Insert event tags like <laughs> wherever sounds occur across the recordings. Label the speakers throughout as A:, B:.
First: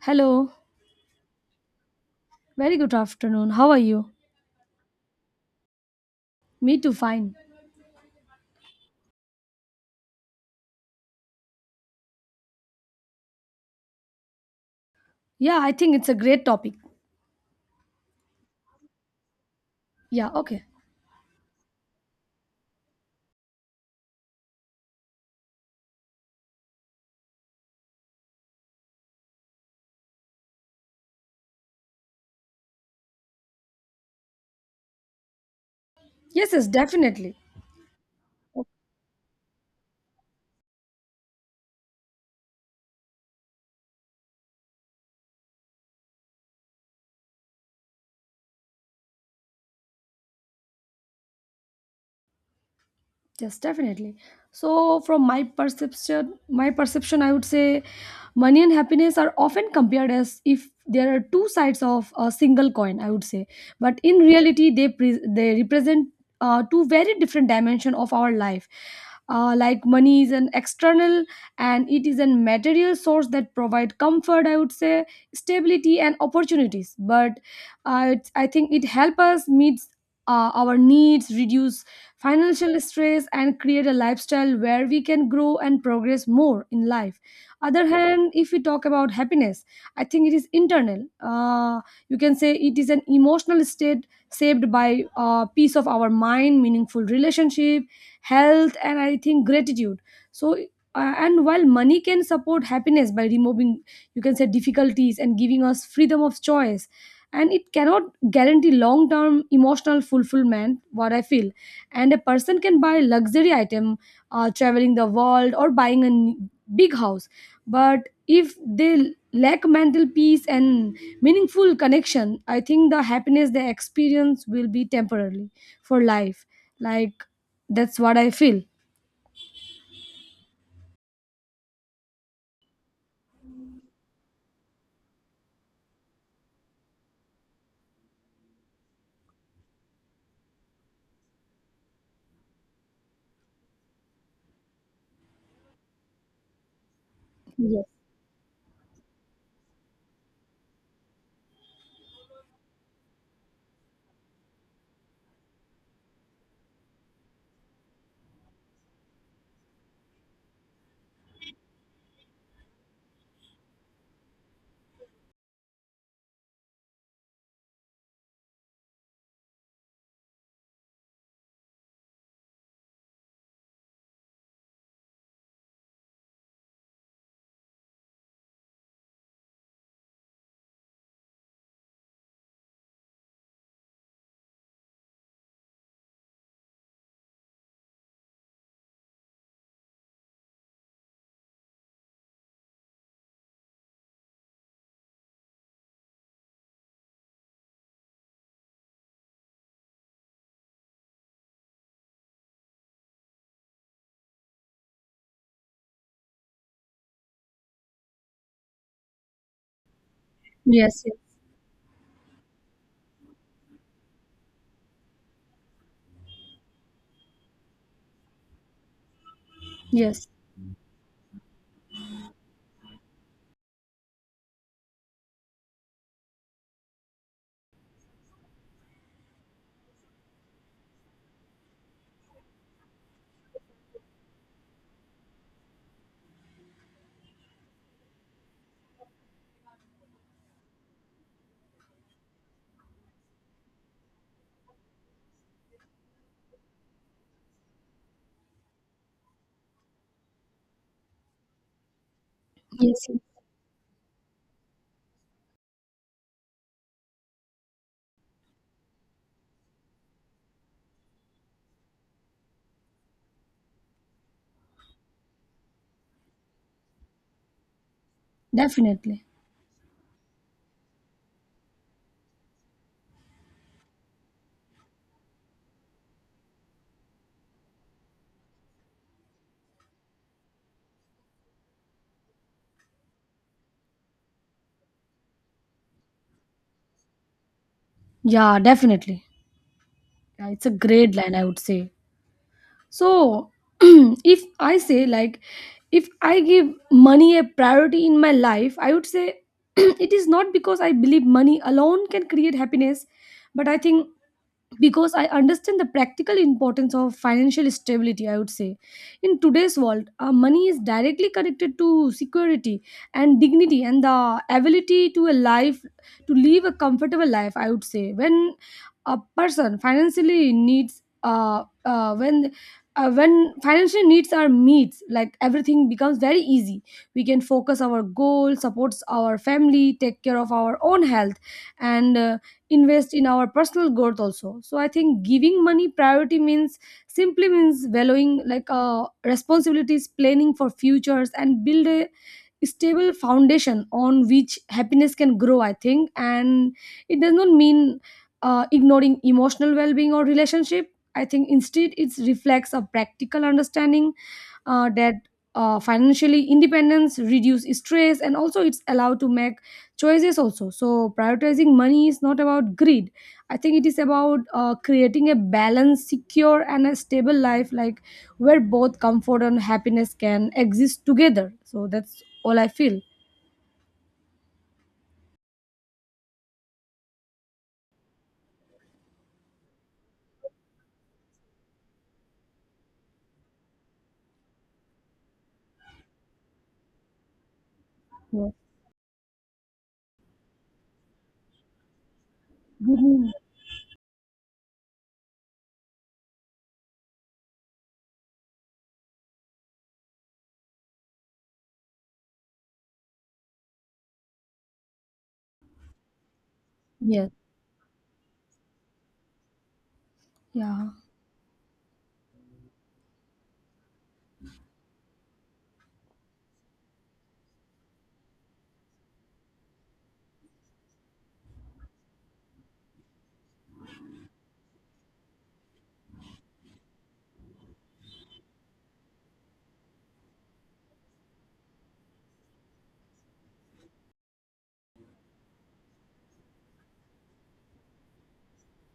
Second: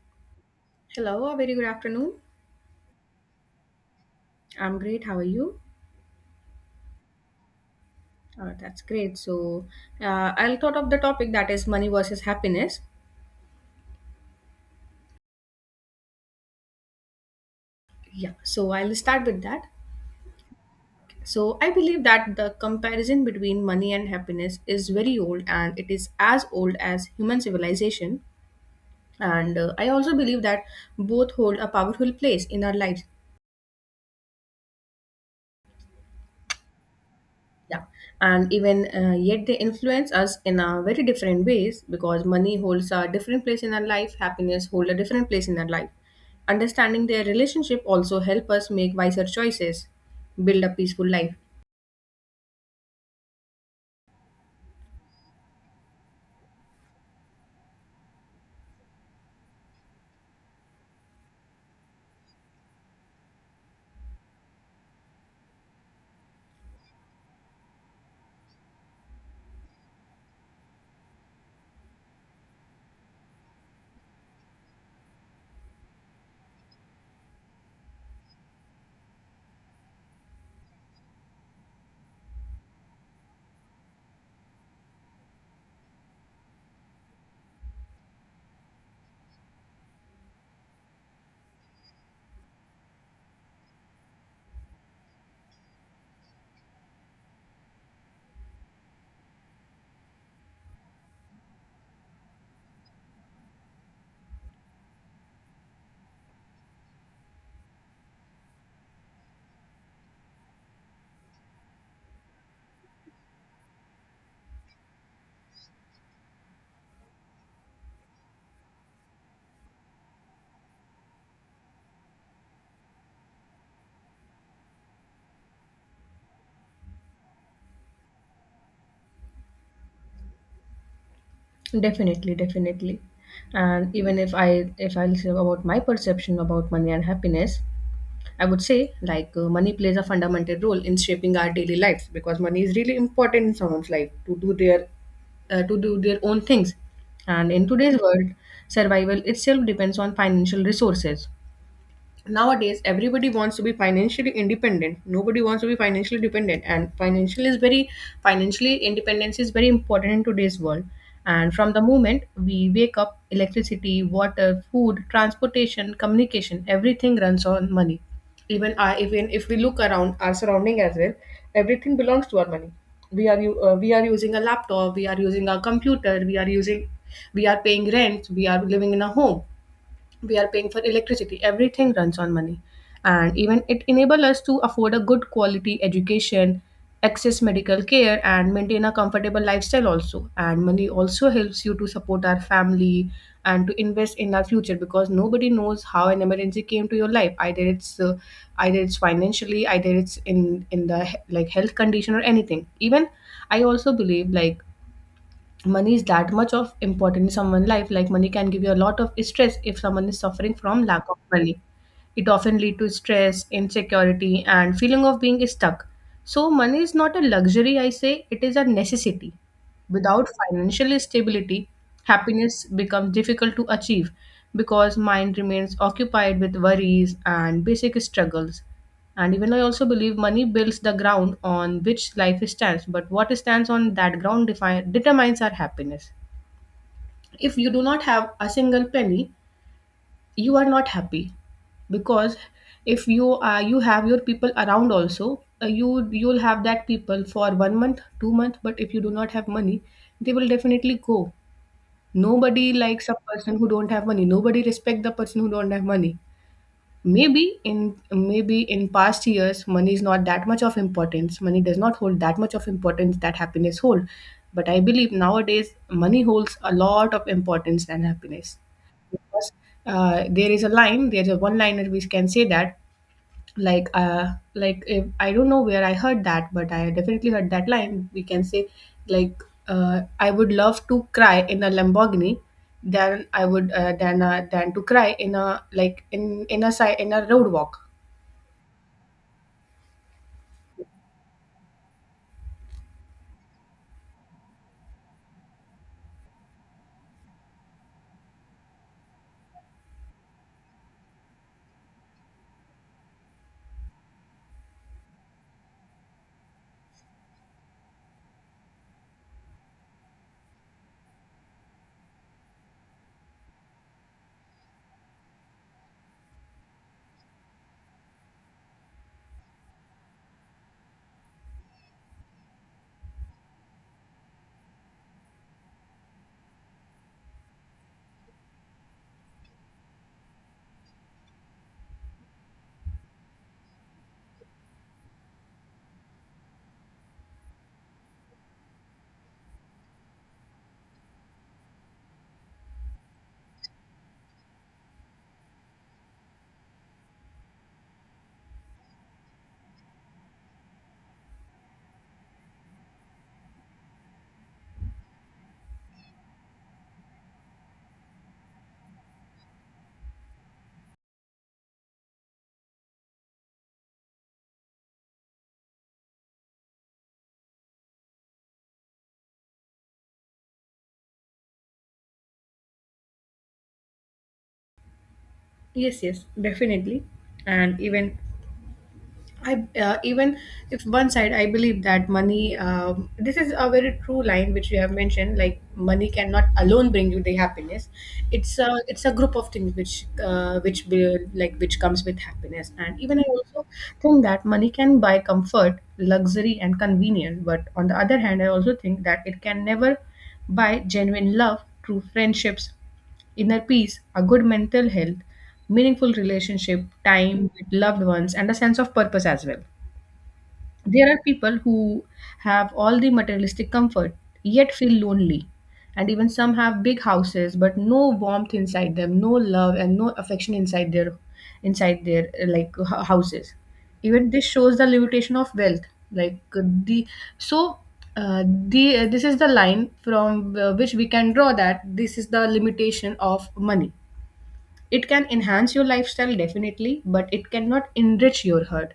A: Hello,
B: Hello, a very good afternoon.
A: very good afternoon. How are you?
B: I'm great. How are you?
A: Me too, fine.
B: That's great. I'll thought of the topic that is money versus happiness.
A: Yeah, I think it's a great topic.
B: Yeah. So I'll start with that.
A: Yeah, okay.
B: So I believe that the comparison between money and happiness is very old, and it is as old as human civilization. And I also believe that both hold a powerful place in our lives.
A: Yes, yes, definitely.
B: Yeah, and even yet they influence us in a very different ways, because money holds a different place in our life, happiness hold a different place in our life. Understanding their relationship also help us make wiser choices, build a peaceful life.
A: Yes, definitely. So, from my perception, I would say money and happiness are often compared as if there are two sides of a single coin, I would say, but in reality, they represent two very different dimension of our life. Like money is an external and it is a material source that provide comfort, I would say, stability and opportunities, but I think it help us meet our needs, reduce financial stress and create a lifestyle where we can grow and progress more in life. Other hand, if we talk about happiness, I think it is internal. uh, you can say it is an emotional state saved by peace of our mind, meaningful relationship, health, and I think gratitude. So and while money can support happiness by removing, you can say, difficulties and giving us freedom of choice, and it cannot guarantee long term emotional fulfillment, what I feel. And a person can buy luxury item, traveling the world or big house, but if they lack mental peace and meaningful connection, I think the happiness they experience will be temporarily for life, like, that's what I feel.
B: Definitely, definitely. And even if I'll say about my perception about money and happiness, I would say like money plays a fundamental role in shaping our daily lives, because money is really important in someone's life to do their to do their own things. And in
A: Yes,
B: today's world, survival itself depends on financial resources. Nowadays everybody wants to be financially independent, nobody wants to be financially dependent, and financially independence is very important in today's world. And from the moment we wake up, electricity, water, food, transportation, communication, everything runs on money. Even if we look around our surrounding as well, everything belongs to our money. We are we are using a laptop, we are using a computer, we are paying rent, we are living in a home, we are paying for electricity, everything runs on money. And even it enable us to afford a good quality education, access medical care, and maintain a comfortable lifestyle also. And money also helps you to support our family and to invest in our future, because nobody knows how an emergency came to your life. Either it's financially, either it's in in the health condition or anything. Even I also believe like money is that much of important in someone's life. Like money can give you a lot of stress if someone is suffering from
A: yes,
B: lack of money. It often lead to stress, insecurity, and feeling of being stuck. So money is not a luxury, I say it is a necessity.
A: yes,
B: Without financial stability, happiness becomes difficult to achieve, because mind remains occupied with worries and basic struggles. And even I also believe money builds the ground on which life stands, but what stands on that ground determines our happiness. If you do not have a single penny, you are not happy, because if you have your people around also, you you'll have that people for 1 month 2 month, but if you do not have money, they will definitely go. Nobody
A: yes,
B: likes a
A: yes,
B: person who don't have money, nobody respect the person who don't have money. Maybe in past years money is not that much of importance, money does not hold that much of importance that happiness hold. But I believe nowadays money holds a lot of importance than happiness,
A: definitely.
B: because there's a one liner which can say that, like if, I don't know where I heard that, but I definitely heard that line, we can say, like I would love to cry in a lamborghini than I would than to cry in a like in a side in a road walk.
A: Yeah, definitely. Yeah, it's a great line, I would say. So <clears throat> if I say, like, if I give money a priority in my life, I would say <clears throat> it is not because I believe money alone can create happiness, but I think because I understand the practical importance of financial stability, I would say. In today's world, money is directly connected to security and dignity and the ability to a life, to live a comfortable life, I would say. When a person financially needs when financial needs are meets, like, everything becomes very easy. We can focus our goal, supports our family, take care of our own health, and invest in our personal growth also. So I think giving money priority means simply means valuing, like, responsibilities, planning for futures and build a stable foundation on which happiness can grow, I think, and it does not mean ignoring emotional well-being or relationship. I think instead it reflects a practical understanding that financially independence reduce stress and also it's allowed to make choices also. So prioritizing money is not about greed, I think it is about creating a balanced, secure and a stable life, like, where both comfort and happiness can exist together. So that's all I feel.
B: Yes, yes, definitely. And even if one side I believe that money. This is a very true line which you have mentioned. Like money cannot alone bring you the happiness.
A: Yes.
B: It's a group of things which will like which comes with happiness. And even I
A: Mhm.
B: also think that money can buy comfort, luxury, and convenience. But on the other hand, I also think that it can never buy genuine love, true friendships, inner peace, a good mental health, meaningful relationship,
A: Yes.
B: time with loved ones, and a sense of purpose as well.
A: Yeah.
B: There are people who have all the materialistic comfort yet feel lonely. And even some have big houses, but no warmth inside them, no love and no affection inside their houses. Even this shows the limitation of wealth. Like the so the This is the line from which we can draw that this is the limitation of money. It can enhance your lifestyle definitely, but it cannot enrich your heart.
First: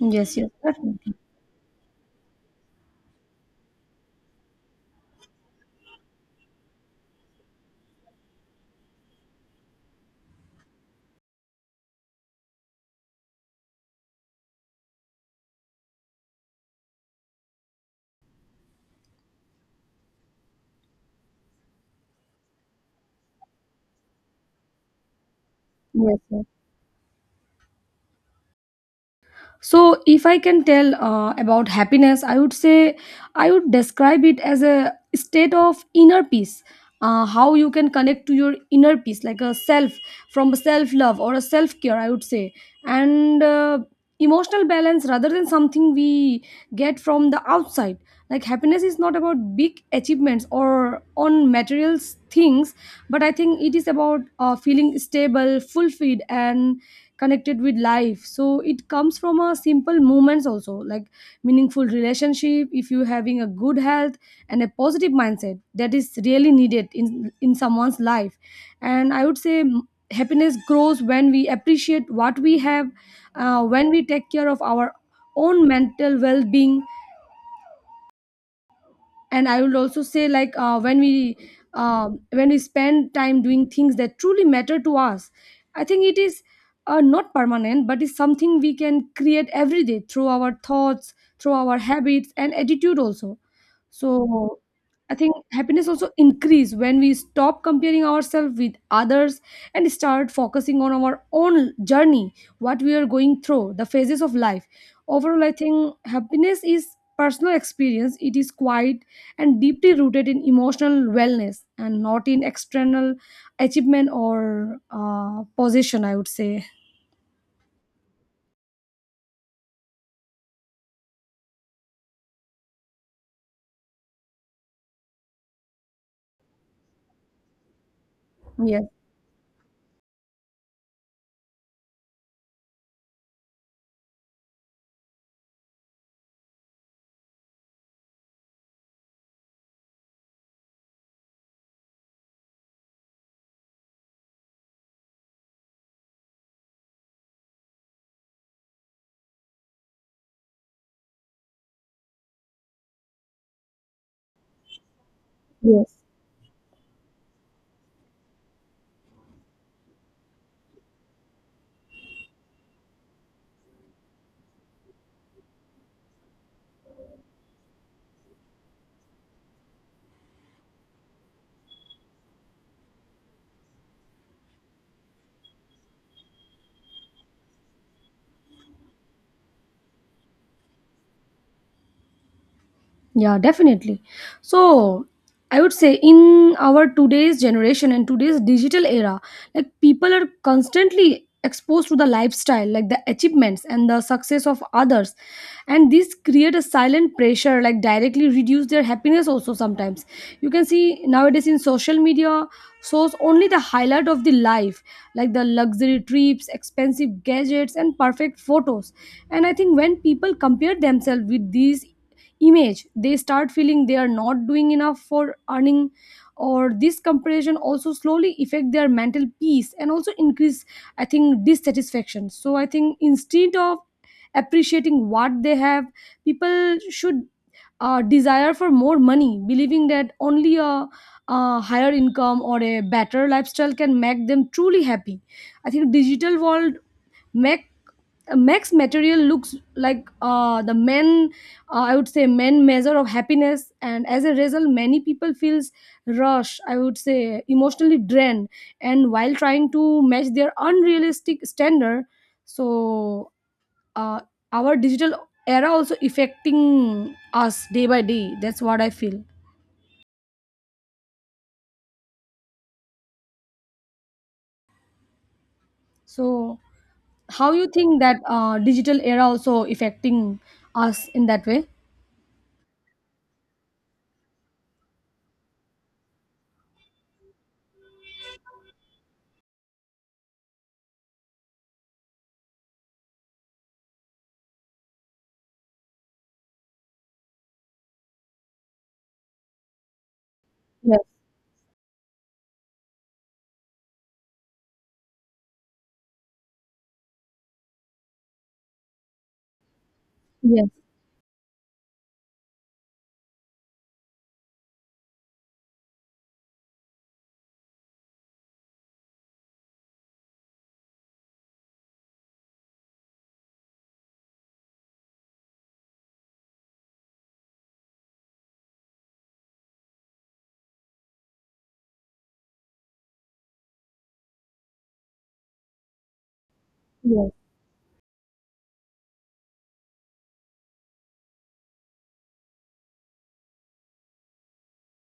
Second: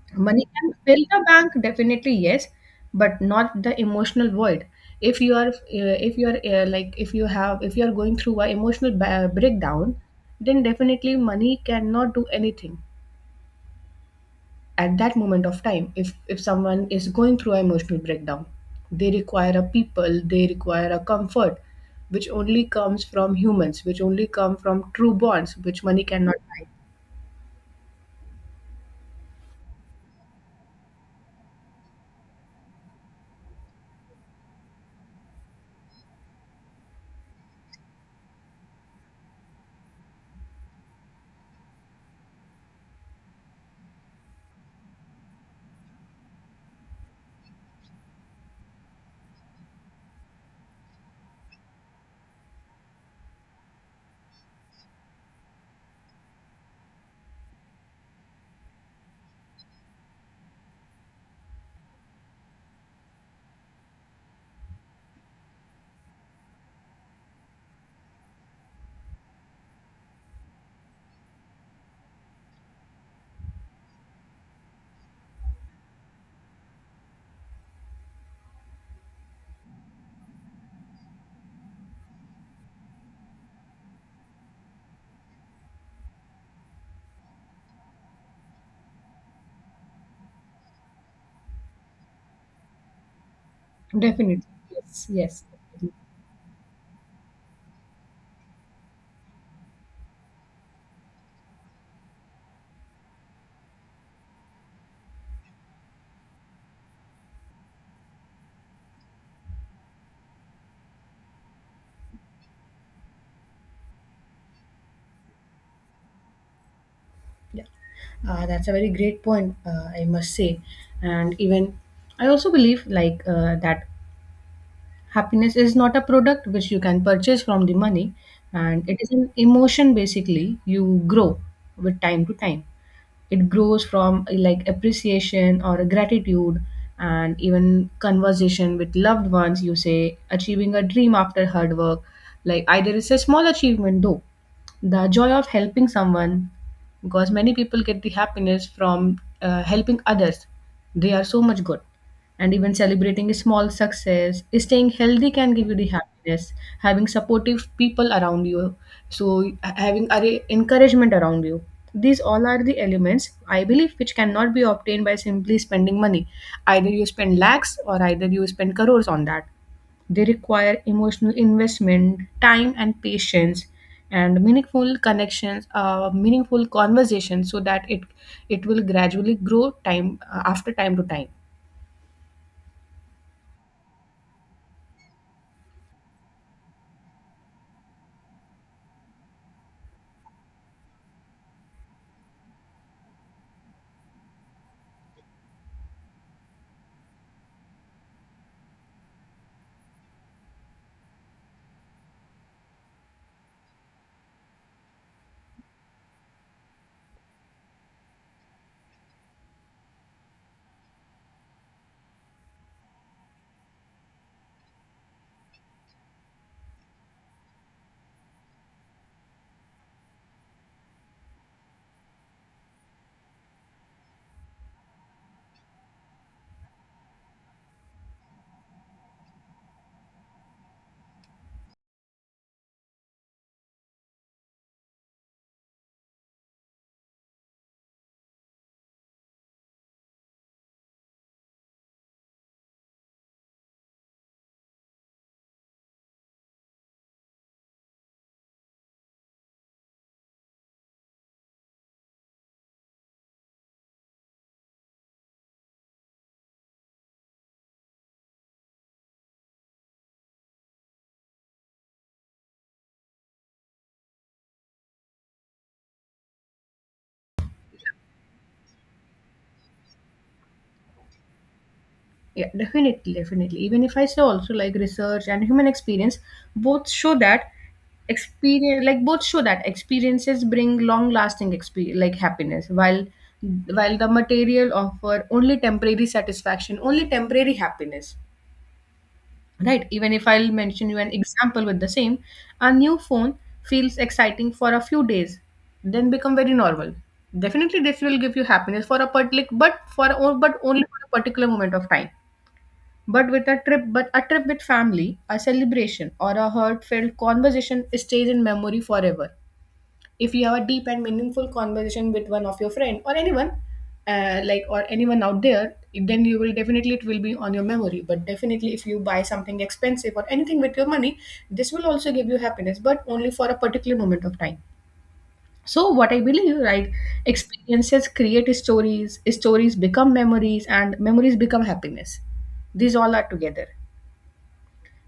A: Yes.
B: Money
A: Yes.
B: can fill
A: Definitely.
B: the bank definitely, yes, but not the emotional void. If you are like, if you have, if you are going through a breakdown, then definitely money cannot do anything at that moment of time. If someone is going through an emotional breakdown, they require a people, they require a comfort which only comes from humans, which only come from true bonds, which money
A: Yes.
B: cannot
A: Yes.
B: buy.
A: So if I can tell about happiness, I would say I would describe it as a state of inner peace, how you can connect to your inner peace, like a self, from self love or a self care, I would say, and emotional balance rather than something we get from the outside. Like happiness is not about big achievements or on materials things, but I think it is about feeling stable, fulfilled and connected with life. So it comes from a simple moments also, like meaningful relationship, if you having a good health and a positive mindset, that is really needed in someone's life. And I would say happiness grows when we appreciate what we have, when we take care of our own mental well-being, and I would also say, like, when we spend time doing things that truly matter to us. I think it is not permanent, but it's something we can create every day through our thoughts, through our habits and attitude also. So
B: Definitely. Yes.
A: I think
B: Yes.
A: happiness also increase when we stop comparing ourselves with others and start focusing on our own journey, what we are going through the phases of life. Overall, I think happiness is personal experience. It is quiet and deeply rooted in emotional wellness and not in external achievement or position, I would say.
B: Yeah. That's a very great point, I must say. And even I also believe that happiness is not a product which you can purchase from the money,
A: Yes,
B: and it is an emotion basically. You grow with time to time. It grows from like appreciation or gratitude, and even conversation with loved ones. You say achieving a dream after hard work, like either it's a small achievement though, the joy of helping someone, because many people get the happiness from helping others, they are so much good. And even celebrating a small success, staying healthy, can give you the
A: yes.
B: happiness, having supportive people around you. So having encouragement around you, these all are the elements I believe which cannot be obtained by simply spending money. Either you spend lakhs or either you spend crores on that, they require emotional investment, time and patience, and meaningful connections, meaningful conversations, so that it will gradually grow time after time to time.
A: Yeah, definitely. So I would say in our today's generation and today's digital era, like, people are constantly exposed to the lifestyle, like the achievements and the success of others. And these create a silent pressure, like directly reduce their happiness also sometimes. You can see nowadays in social media shows only the highlight of the life, like the luxury trips, expensive gadgets, and perfect photos. And I think when people compare themselves with these image, they start feeling they are not doing enough for earning, or this comparison also slowly affect their mental peace and also increase, I think, dissatisfaction. So I think instead of appreciating what they have, people should desire for more money, believing that only a higher income or a better lifestyle can make them truly happy. I think digital world make Max material looks like I would say, men measure of happiness, and as a result, many people feels rush, I would say, emotionally drained, and while trying to match their unrealistic standard. So uh, our digital era also affecting us day by day. That's what I feel. So, how you think that digital era also affecting us in that way?
B: Yeah, definitely, definitely. Even if I say also like research and human experience, both show that experience like both show that experiences bring long lasting experience like happiness, while the material offer only temporary satisfaction, only temporary happiness. Right, even if I'll mention you
A: Yes,
B: an example with the same, a new phone feels exciting for a few days, then become very normal. Definitely this will give you happiness for a particular but for but
A: yes,
B: only for a particular moment of time. But a trip with family, a celebration, or a heartfelt conversation stays in memory forever. If you have a deep and meaningful conversation with one of your friend or anyone, or anyone out there, then you will definitely, it will be on your memory. But definitely if you buy something expensive or anything with your money, this will also give you happiness, but only for a particular moment of time. So what I believe, right,
A: yes.
B: experiences create stories, stories become memories, and memories become happiness. These all are together.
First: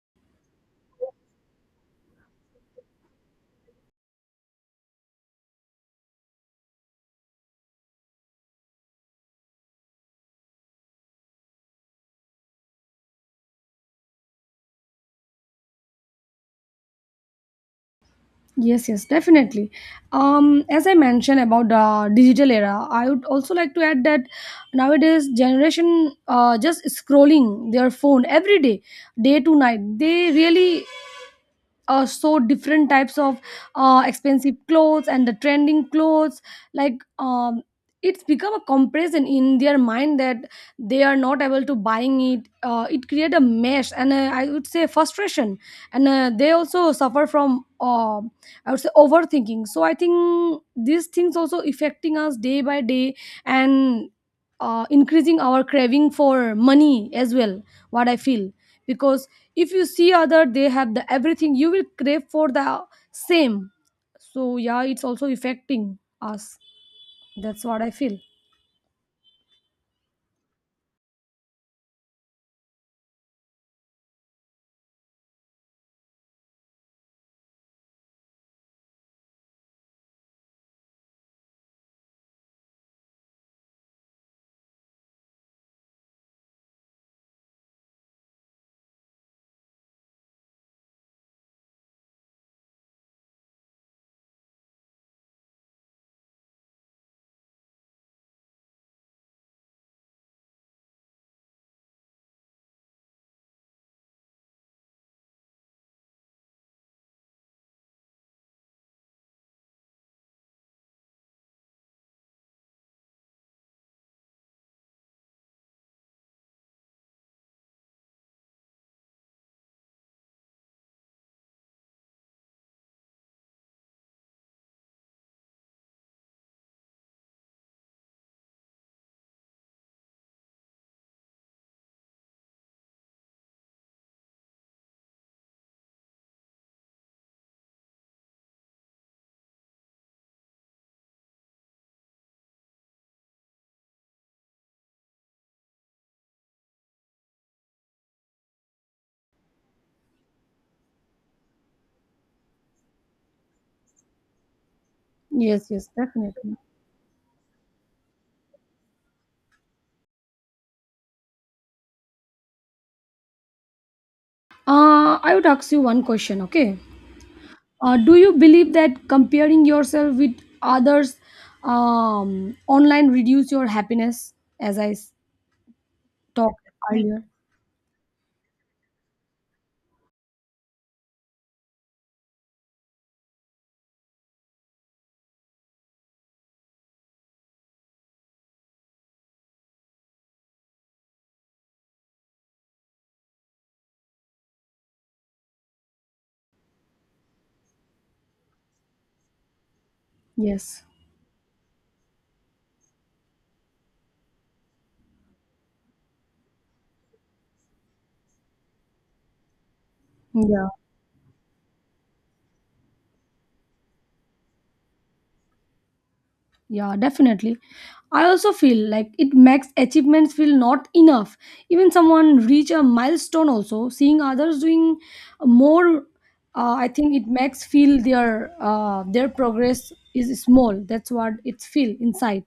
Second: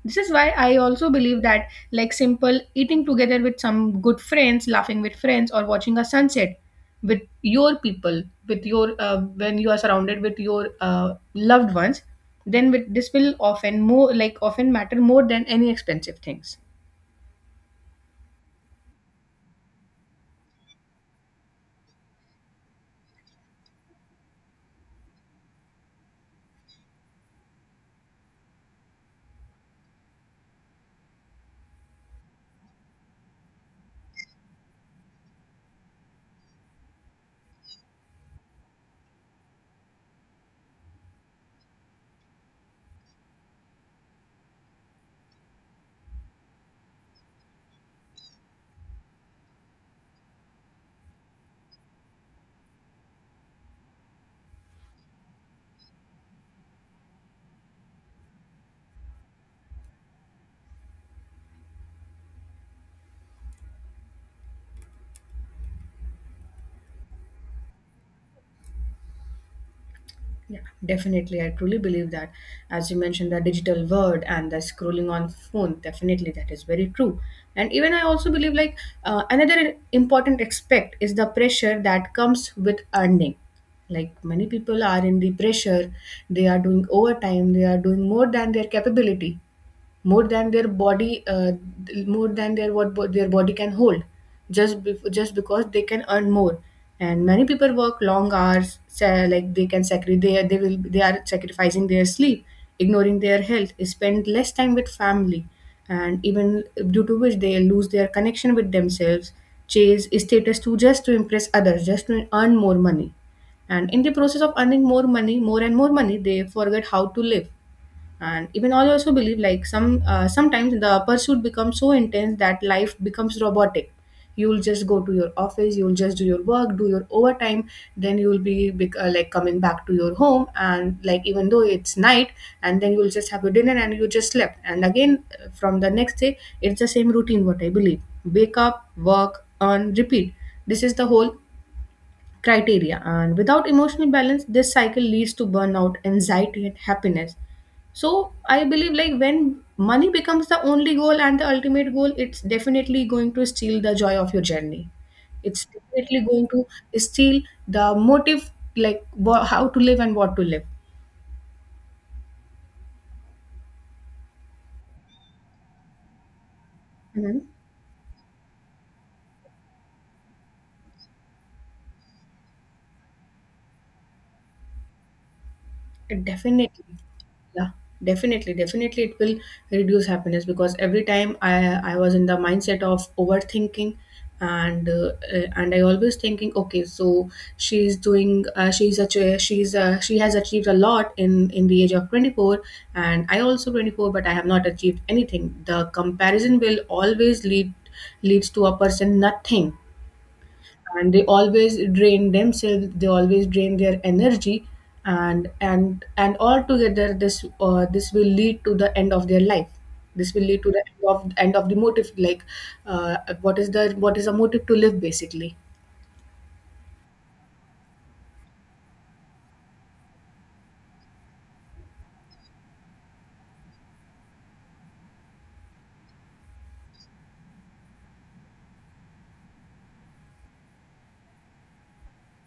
B: This is why I also believe that like simple eating together with some good friends, laughing with friends, or watching a sunset with your people, with your when you are surrounded with your loved ones, then with this will often more like often matter more than any expensive things.
A: Yes, yes, definitely. As I mentioned about the digital era, I would also like to add that nowadays generation just scrolling their phone every day, day to night. They really so different types of expensive clothes and the trending clothes, like, it's become a comparison in their mind that they are not able to buying it. Uh, it create a mess and I would say frustration, and they also suffer from I would say overthinking. So I think these things also affecting us day by day and increasing our craving for money as well, what I feel, because if you see other they have the everything, you will crave for the same. So yeah, it's also affecting us. That's what I feel.
B: Yeah, definitely. I truly believe that. As you mentioned, the digital world and the scrolling on phone, definitely that is very true. And even I also believe another important aspect is the pressure that comes with earning. Like many people are in the pressure, they are doing overtime, they are doing more than their capability, more than their body more than their their body can hold, just just because they can earn more. And many people work long hours, like they can sacrifice, they are sacrificing their sleep, ignoring their health, spend less time with family. And even due to which they lose their connection with themselves, chase status to just to impress others, just to earn more money. And in the process of earning more money, more and more money, they forget how to live. And even I also believe like sometimes the pursuit becomes so intense that life becomes robotic. You'll just go to your office, you'll just do your work, do your overtime, then you'll be coming back to your home, and like even though it's night, and then you'll just have your dinner and you just slept. And again from the next day it's the same routine. What I believe, wake up, work, earn, repeat. This is the whole criteria, and without emotional balance this cycle leads to burnout, anxiety and happiness. So I believe like when money becomes the only goal and the ultimate goal, it's definitely going to steal the joy of your journey. It's
A: Yes, yes,
B: definitely going
A: definitely.
B: to steal the motive, like how to live and what to live.
A: I would ask you one question. Okay.
B: Mhm.
A: Do you believe that comparing yourself with others online reduce your happiness? As I s- talked
B: Definitely.
A: earlier,
B: Yeah, definitely. Definitely it will reduce happiness because every time I was in the mindset of overthinking and I always thinking okay, so she's doing she's a she's she has achieved a lot in the age of 24, and I also 24, but I have not achieved anything. The comparison will always leads to a person nothing,
A: yes,
B: and they always drain themselves, they always drain their energy. And altogether, this will lead to the end of their life, this will lead
A: yeah,
B: to the end of the motive, like uh, what is a motive to live basically.
A: yeah, definitely. I also feel like it makes achievements feel not enough. Even someone reach a milestone, also seeing others doing more, I think it makes feel their progress is small. That's what it feel inside.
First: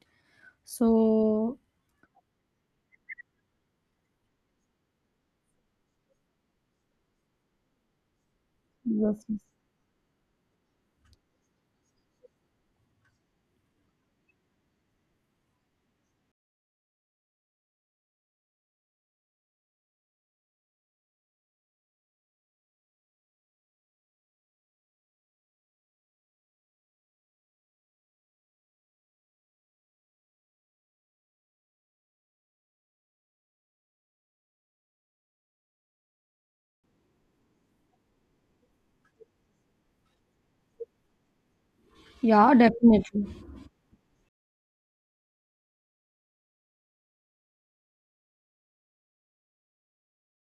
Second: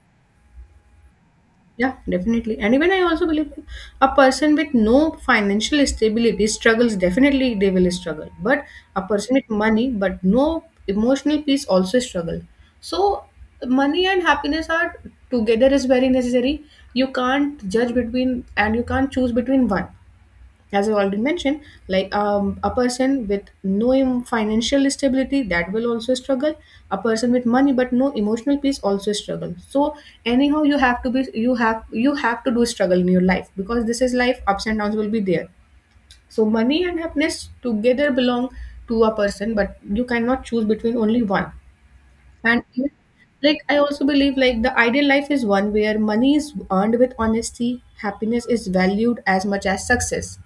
A: So
B: Yeah, definitely. And even I also believe a person with no financial stability struggles, definitely they will struggle. But a
A: yes,
B: person
A: yes.
B: with money but no emotional peace also struggle. So money and happiness are together is very necessary. You can't judge between and you can't choose between one, as I already mentioned, like a person with no financial stability, that will also struggle. A person with money but no emotional peace also struggle. So anyhow, you have to be, you have to do struggle in your life because this is life. Ups and downs will be there. So money and happiness together belong to a person, but you cannot choose between only one.
A: Yeah,
B: And even-
A: definitely.
B: like, I also believe, like, the ideal life is one where money is earned with honesty, happiness is valued as much as success,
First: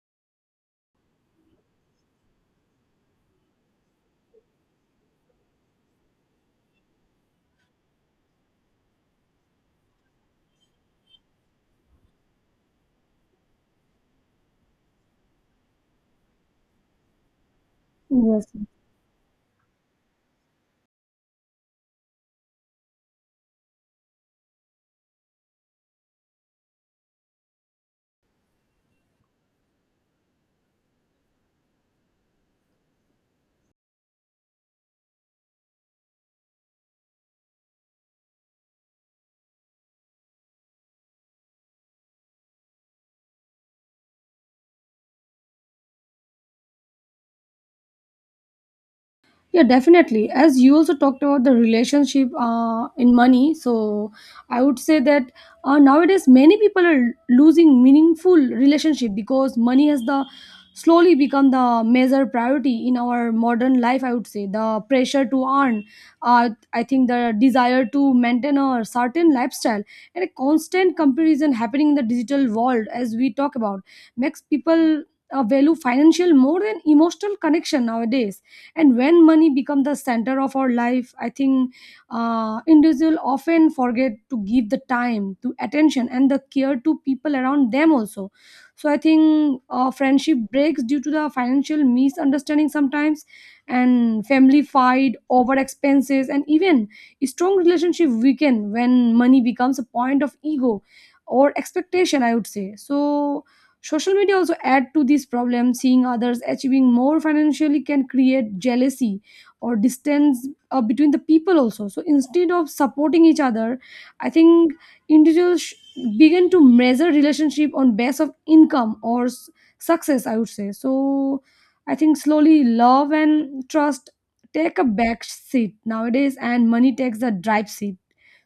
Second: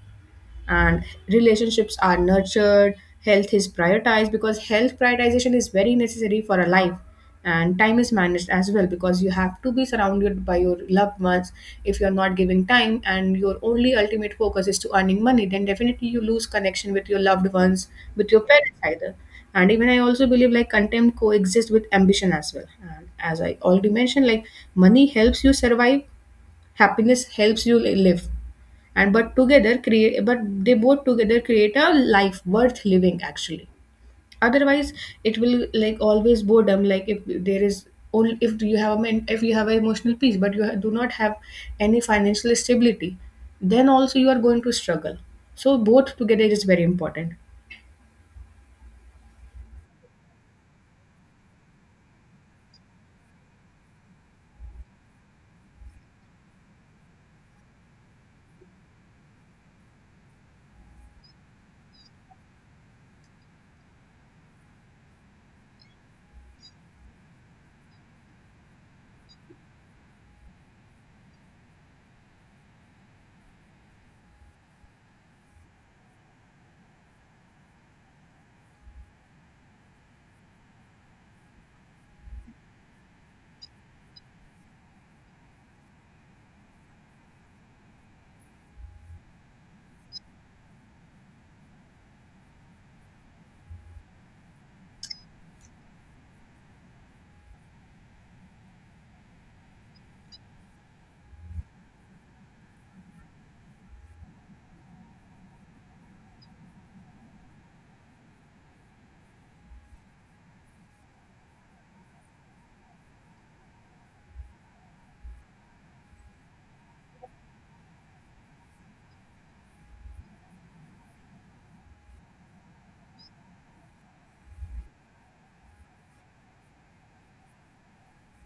B: and relationships are nurtured, health is prioritized because health prioritization is very necessary for a life, and time is managed as well because you have to be surrounded by your loved ones. If you are not giving time and your only ultimate focus is to earning money, then definitely you lose connection with your loved ones, with your
A: Yes.
B: parents either. And even I also believe, like, contempt coexists with ambition as well. And as I already mentioned, like, money helps you survive, happiness helps you live, and but they both together create a life worth living actually. Otherwise, it will, like, always boredom. Like, if there is, only if you have if you have an emotional peace but you do not have any financial stability, then also you are going to struggle. So both together is very important.
A: Yeah, definitely. As you also talked about the relationship in money, so I would say that nowadays many people are losing meaningful relationship because money has the slowly become the major priority in our modern life, I would say. The pressure to earn, I think the desire to maintain a certain lifestyle and a constant comparison happening in the digital world, as we talk about, makes people value financial more than emotional connection nowadays. And when money becomes the center of our life, I think individuals often forget to give the time to attention and the care to people around them also. So I think friendship breaks due to the financial misunderstanding sometimes, and family fight over expenses, and even strong relationship weaken when money becomes a point of ego or expectation, I would say. So social media also add to this problem. Seeing others achieving more financially can create jealousy or distance between the people also. So instead of supporting each other, I think individuals sh- begin to measure relationship on base of income or success, I would say. So I think slowly love and trust take a back seat nowadays, and money takes the drive seat.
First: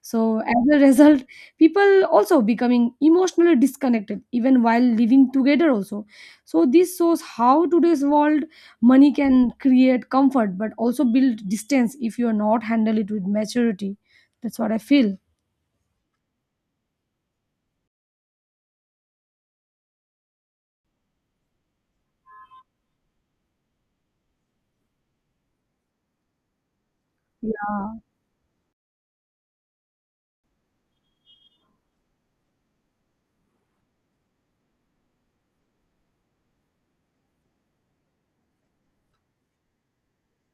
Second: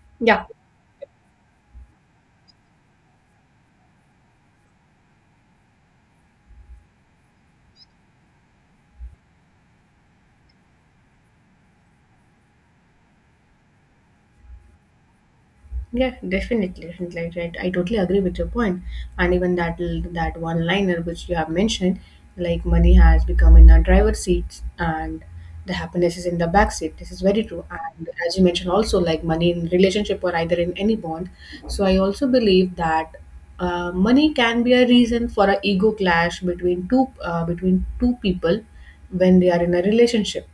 A: So
B: Yeah,
A: as a <laughs> result, people also becoming emotionally disconnected even while living together also. So this shows how today's world money can create comfort but also build distance if you are not handle it with maturity. That's what I feel.
B: Yeah, definitely, definitely. Like. Right. I totally agree with your point. And even that one liner which you have mentioned, like money has become in the driver's seat and the happiness is in the back seat. This is very true.
A: Yeah,
B: And as you mentioned also, like money in relationship or either in any bond. So I also believe that money can be a reason for a ego clash between two people when they are in a relationship.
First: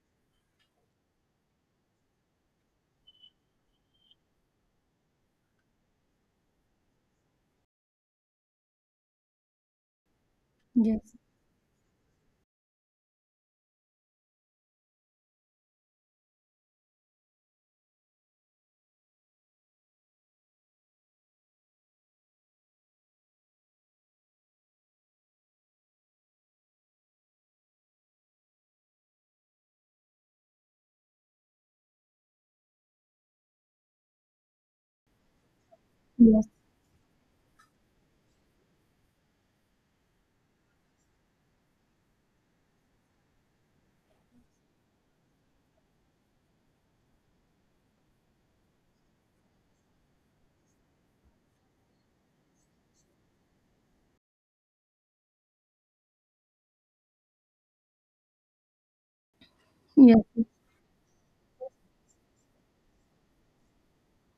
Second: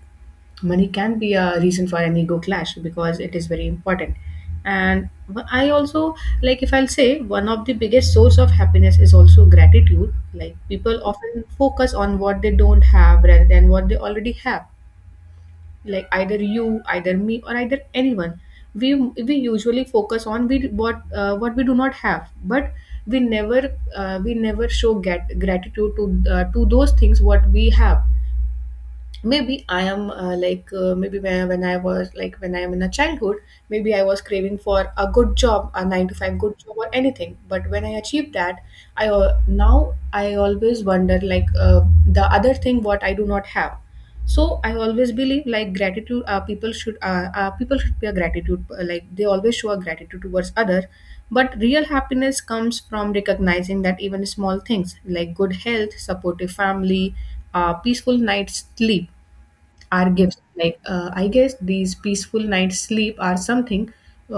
B: Money can be a reason for an ego clash because it is very important. And wh- I also like, if I'll say, one of the biggest source of happiness is also gratitude. Like, people
A: yes,
B: often focus on what they don't have rather than what they already have. Like, either you, either me, or either anyone, we usually focus on we what we do not have. But we never we never show gratitude to those things what we have. Maybe I am, maybe when, I was, like, when I am in a childhood, maybe I was craving for a good job, a 9 to 5
A: yes,
B: good job or anything, but when I achieved that, I now I always wonder, like, the other thing what I do not have. So I always believe, like, gratitude, people should, people should be a gratitude, like, they always show a gratitude towards others. But real happiness comes from recognizing that even small things like good health, supportive family, peaceful night's sleep are
A: yes,
B: gifts. Like, I guess these peaceful nights sleep are something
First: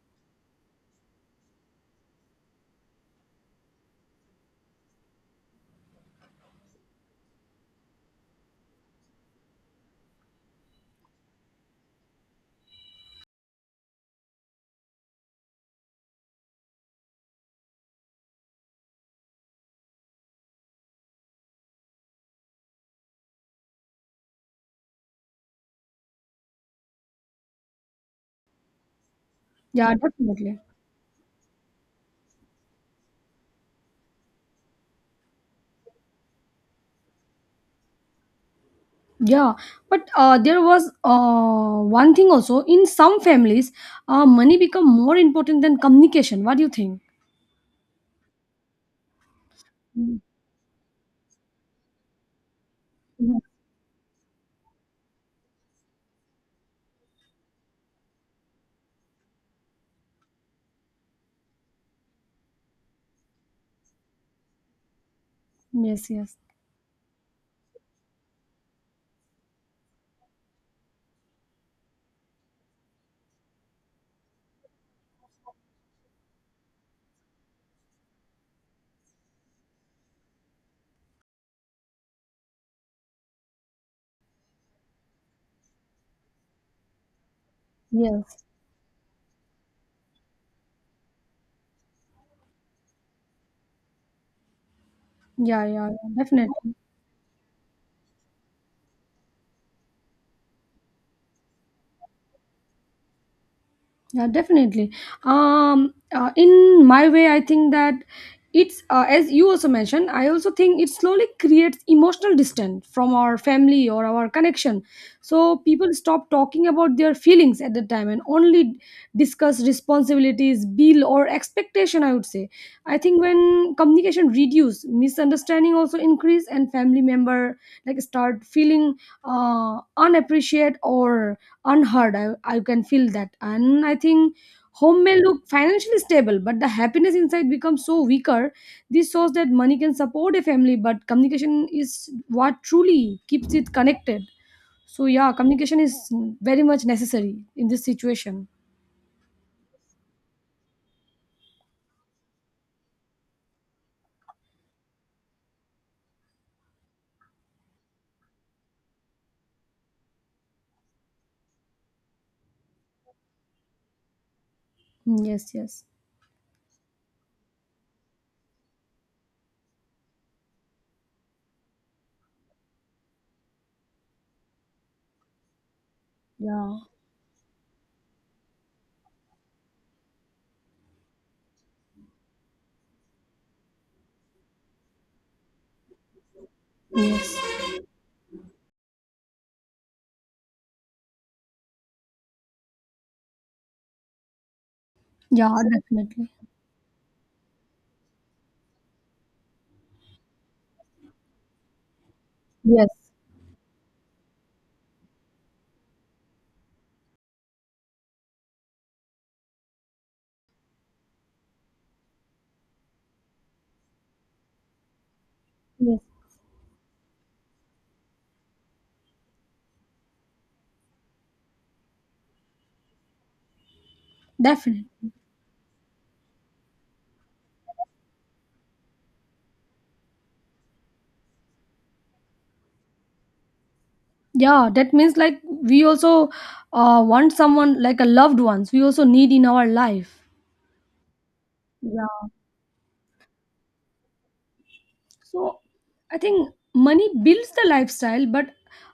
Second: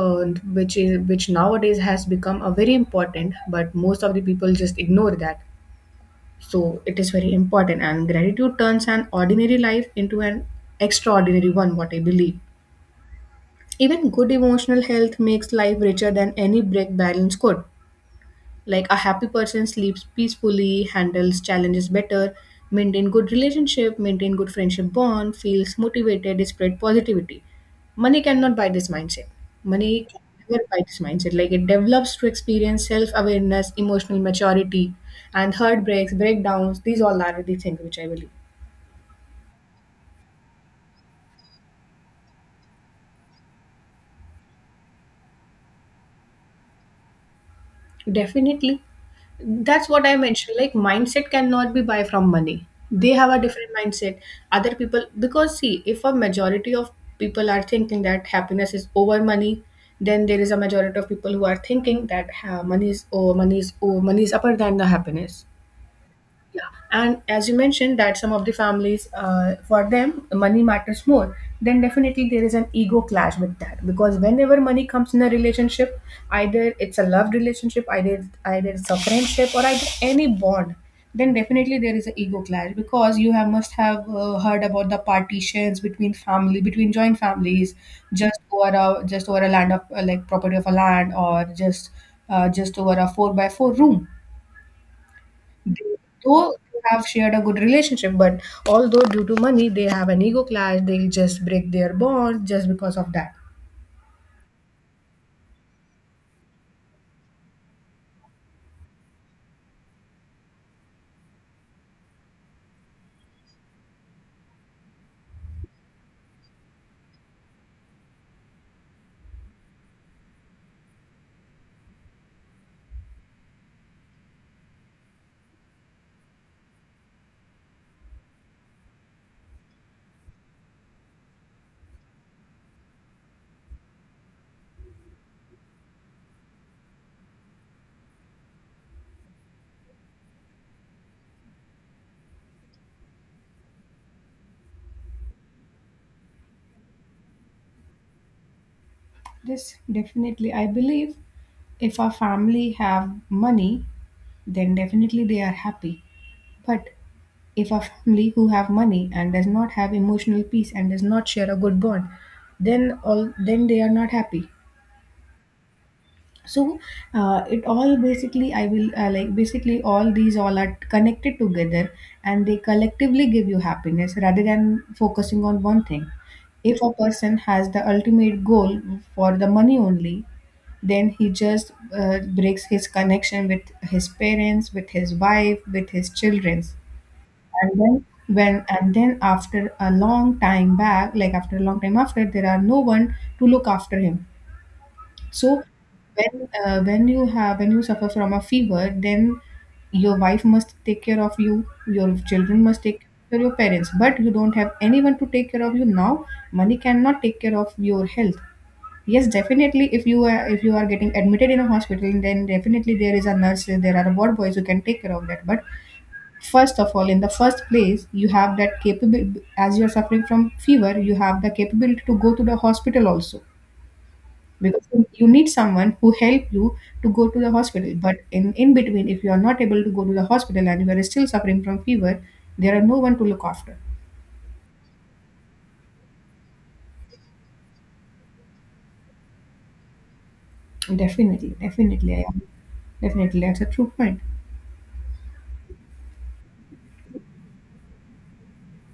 B: uh, which nowadays has become a very important, but most of the people just ignore that. So it is very important, and gratitude turns an ordinary life into an extraordinary one, what I believe. Even good emotional health makes life richer than any break balance could. Like, a happy person sleeps peacefully, handles challenges better, maintain good relationship, maintain good friendship bond, feels motivated, spread positivity. Money cannot buy this mindset.
A: yeah,
B: Money can
A: definitely.
B: never buy this mindset. Like, it develops to experience self-awareness, emotional maturity, and heartbreaks, breakdowns. These all are the things which I believe.
A: Yeah, but there was one thing also, in some families, money become more important than communication. What do you think?
B: Definitely, that's what I
A: Mm,
B: mentioned, like, mindset cannot be buy from money. They have a different mindset, other people, because, see, if a majority of people are thinking that happiness is over money, then there is a majority of people who are thinking that ha, money is oh money is oh money is upper than the happiness.
A: yes, yes, yes,
B: Yeah, and as you mentioned that some of the families, for them, money matters more. Then definitely there is an ego clash with that, because whenever money comes in a relationship, either it's a love relationship, either it's a friendship, or either any bond, then definitely there is an ego clash because you have must have heard about the partitions between family between joint families, just
A: yes,
B: over a land of, like, property of a land, or just over a four by four room.
A: yeah,
B: they,
A: yeah, yeah,
B: though
A: definitely.
B: they have shared a good relationship, but although due to money they have an ego clash, they'll just break their bond just because of that.
A: Yeah, definitely. In my way, I think that it's as you also mentioned, I also think it slowly creates emotional distance from our family or our connection. So people stop talking about their feelings at the time and only discuss responsibilities, bill, or expectation, I would say. I think when communication reduce, misunderstanding also increase, and family member like start feeling unappreciated or unheard, I can feel that. And I think home may look financially stable but the happiness inside becomes so weaker. This shows that money can support a family but communication is what truly keeps it connected. So yeah, communication is very much necessary in this situation.
B: Yes, definitely. I believe if our family have money, then definitely they are happy. But if a family who have money and does not have emotional peace and does not share a good bond, then all then they are not happy.
A: Mm, yes, yes,
B: So it all, basically, I will like, basically, all these all are connected together and they collectively give you happiness rather than focusing on one thing.
A: yeah,
B: If a person has the ultimate goal for the money only, then he just breaks his connection with his parents, with his wife, with his children.
A: yes,
B: And then after a long time back, like, after a long time, after, there are no one to look after him.
A: yeah,
B: So
A: definitely,
B: when you suffer from a fever, then your wife must take care of you, your children must
A: yes,
B: take care of your parents, but you don't have anyone to take care of you now. Money cannot take care of your health. Yes, definitely. If you are, getting admitted in a hospital, then definitely there is a nurse, there are ward boys who can take care of that. But
A: yes,
B: first of all, in the first place, you have that capability. As you are suffering from fever, you have the capability to go to the hospital also, because
A: definitely.
B: you need someone who help you to go to the hospital. But in between, if you are not able to go to the hospital and you are still suffering from fever, there are no one to look after.
A: Yeah, that means like we also want someone like a loved ones, we also need in our life.
B: Definitely, definitely, I
A: Yeah.
B: am. Definitely, that's a true point.
A: So I think money builds the lifestyle, but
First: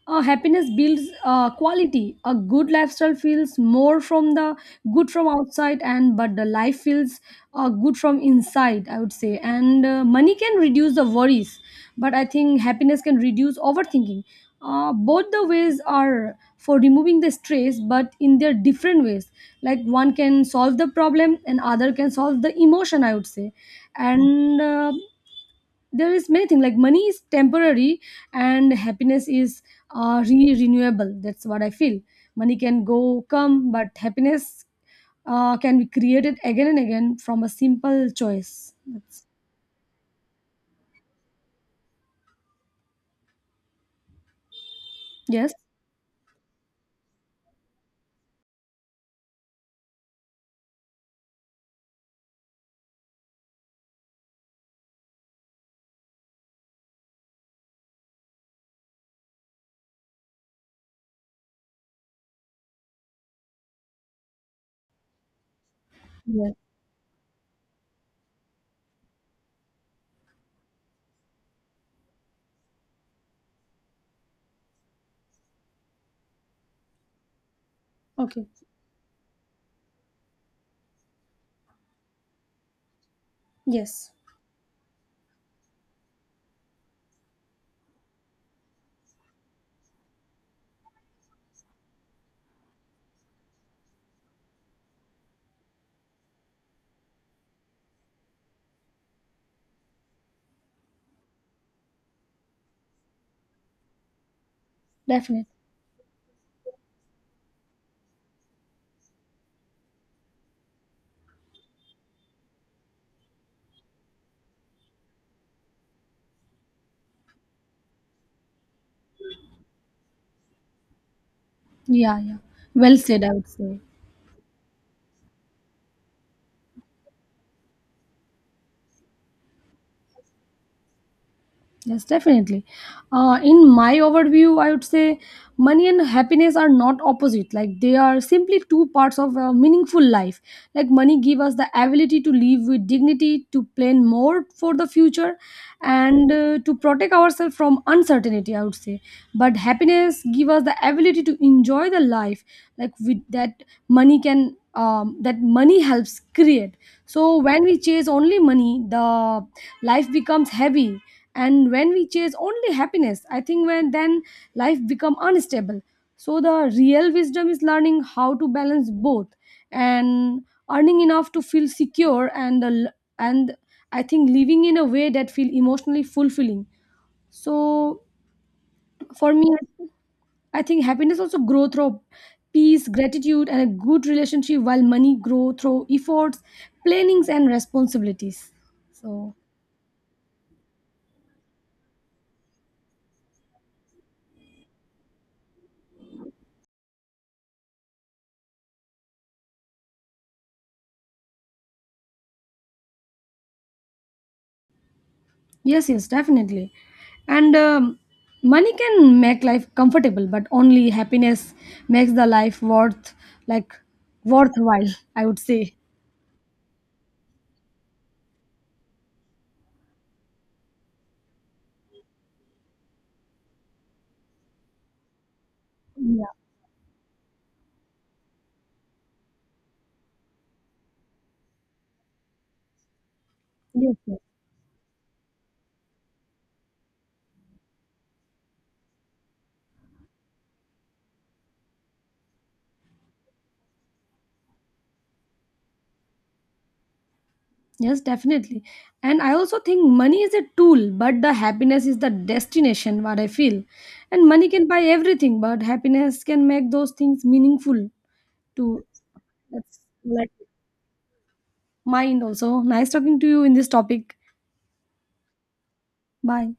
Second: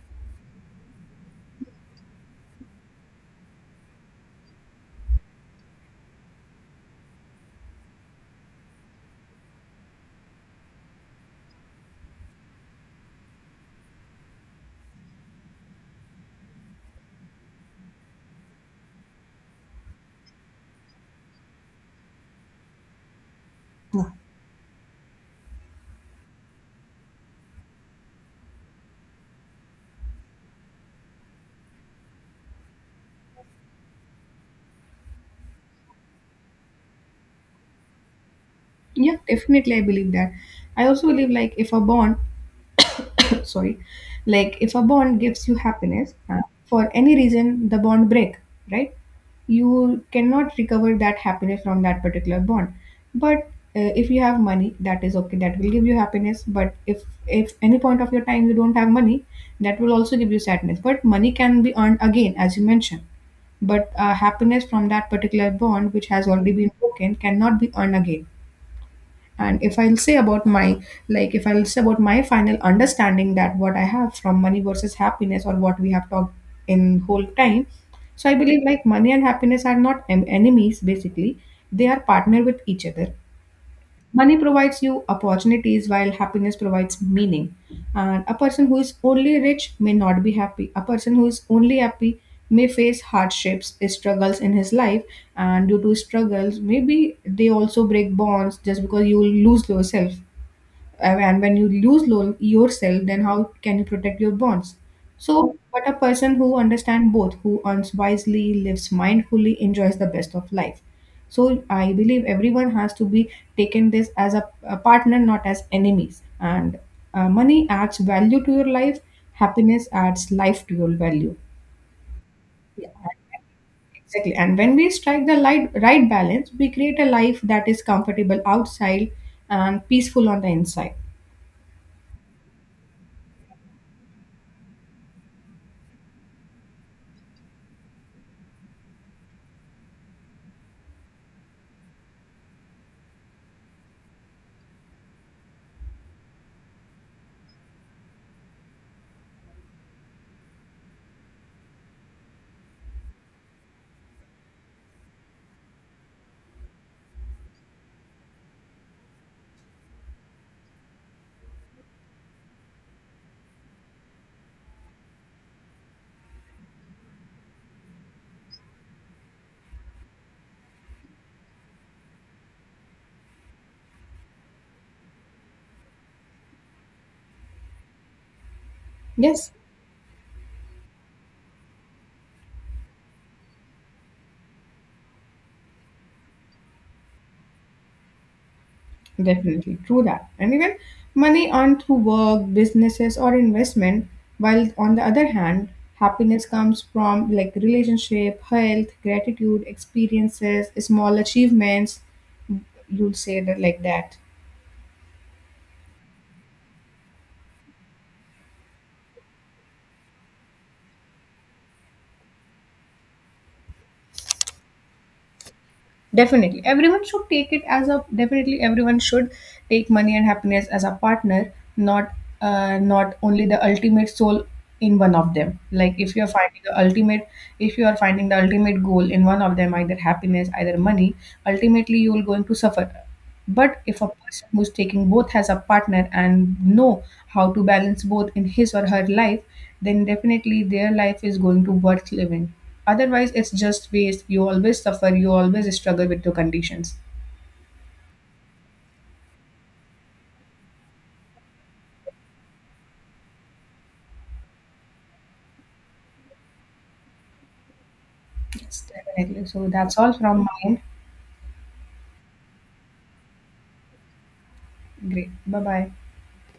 A: happiness builds quality. A good lifestyle feels more from the good from outside, and but the life feels good from inside, I would say. And money can reduce the worries, but I think happiness can reduce overthinking. Both the ways are for removing the stress, but in their different ways. Like one can solve the problem, and other can solve the emotion, I would say. And there is many things, like money is temporary and happiness is renewable, that's what I feel. Money can go come, but happiness can be created again and again from a simple choice,
B: Yeah,
A: that's,
B: definitely, I believe that. I also believe, like, if a bond <coughs> sorry, like, if a bond gives
A: yes,
B: you happiness, for any reason the bond break, right, you cannot recover that happiness from that particular bond. But if you have money, that is okay, that will give you happiness. But if, any point of your time you don't have money, that will also give you sadness. But money can be earned again, as you mentioned, but happiness from that particular bond, which has
A: yeah.
B: already been broken, cannot be earned again. And if I'll say about my like if I'll say about my final understanding, that what I have from money versus happiness, or what we have talked in whole time, so I
A: Okay.
B: believe, like, money and happiness are not enemies basically. They are partner with each other.
A: Yes,
B: Money provides you opportunities, while happiness provides meaning. And a person who is only rich may not be happy. A person who is only happy may face hardships, struggles in his life, and due to struggles, maybe they also break bonds just because you will lose yourself. And when you lose yourself, then how can you protect your bonds.
A: definitely,
B: So, but a person who understands both, who earns wisely, lives mindfully, enjoys the best of life. So I believe everyone has to be taken this as a partner, not as enemies. And money adds value to your life, happiness adds life to your value.
A: yeah, yeah.
B: Yeah.
A: Well said, I would say.
B: Exactly. And when we strike the right balance, we create a life that is comfortable outside and peaceful on the inside.
A: Yes, definitely. In my overview, I would say money and happiness are not opposite. Like they are simply two parts of a meaningful life. Like money give us the ability to live with dignity, to plan more for the future, and to protect ourselves from uncertainty, I would say. But happiness give us the ability to enjoy the life, like with that money can that money helps create. So when we chase only money, the life becomes heavy, and when we chase only happiness, I think, when then life become unstable. So the real wisdom is learning how to balance both, and earning enough to feel secure and and I think living in a way that feel emotionally fulfilling. So for
B: Yes.
A: me, I think happiness also grow through peace, gratitude and a good relationship, while money grow through efforts, plannings and responsibilities. So
B: Definitely, true that. And even money earned through work, businesses, or investment, while on the other hand, happiness comes from, like, relationship, health, gratitude, experiences, small achievements. You'll say that like that.
A: yes, yes, definitely. And money can make life comfortable, but only happiness makes the life worth, like, worthwhile, I would say.
B: Definitely, everyone should take it as a, definitely, everyone should take money and happiness as a partner, not only the ultimate soul in one of them. Like, if you are finding the ultimate, if you are finding the ultimate, goal in one of them, either happiness, either money, ultimately you will going to suffer. But
A: Yes,
B: if a
A: yes.
B: person who's taking both has a partner and know how to balance both in his or her life, then definitely their life is going to worth living. Otherwise, it's just waste. You always suffer, you always struggle with your conditions.
A: Yes, definitely. And I also think money is a tool, but the happiness is the destination, what I feel. And money can buy everything, but happiness can make those things meaningful to,
B: Yes, definitely. So
A: that's
B: that's all
A: like
B: from my end.
A: mind also. Nice talking to you in this topic.
B: Great. Bye bye.
A: Bye.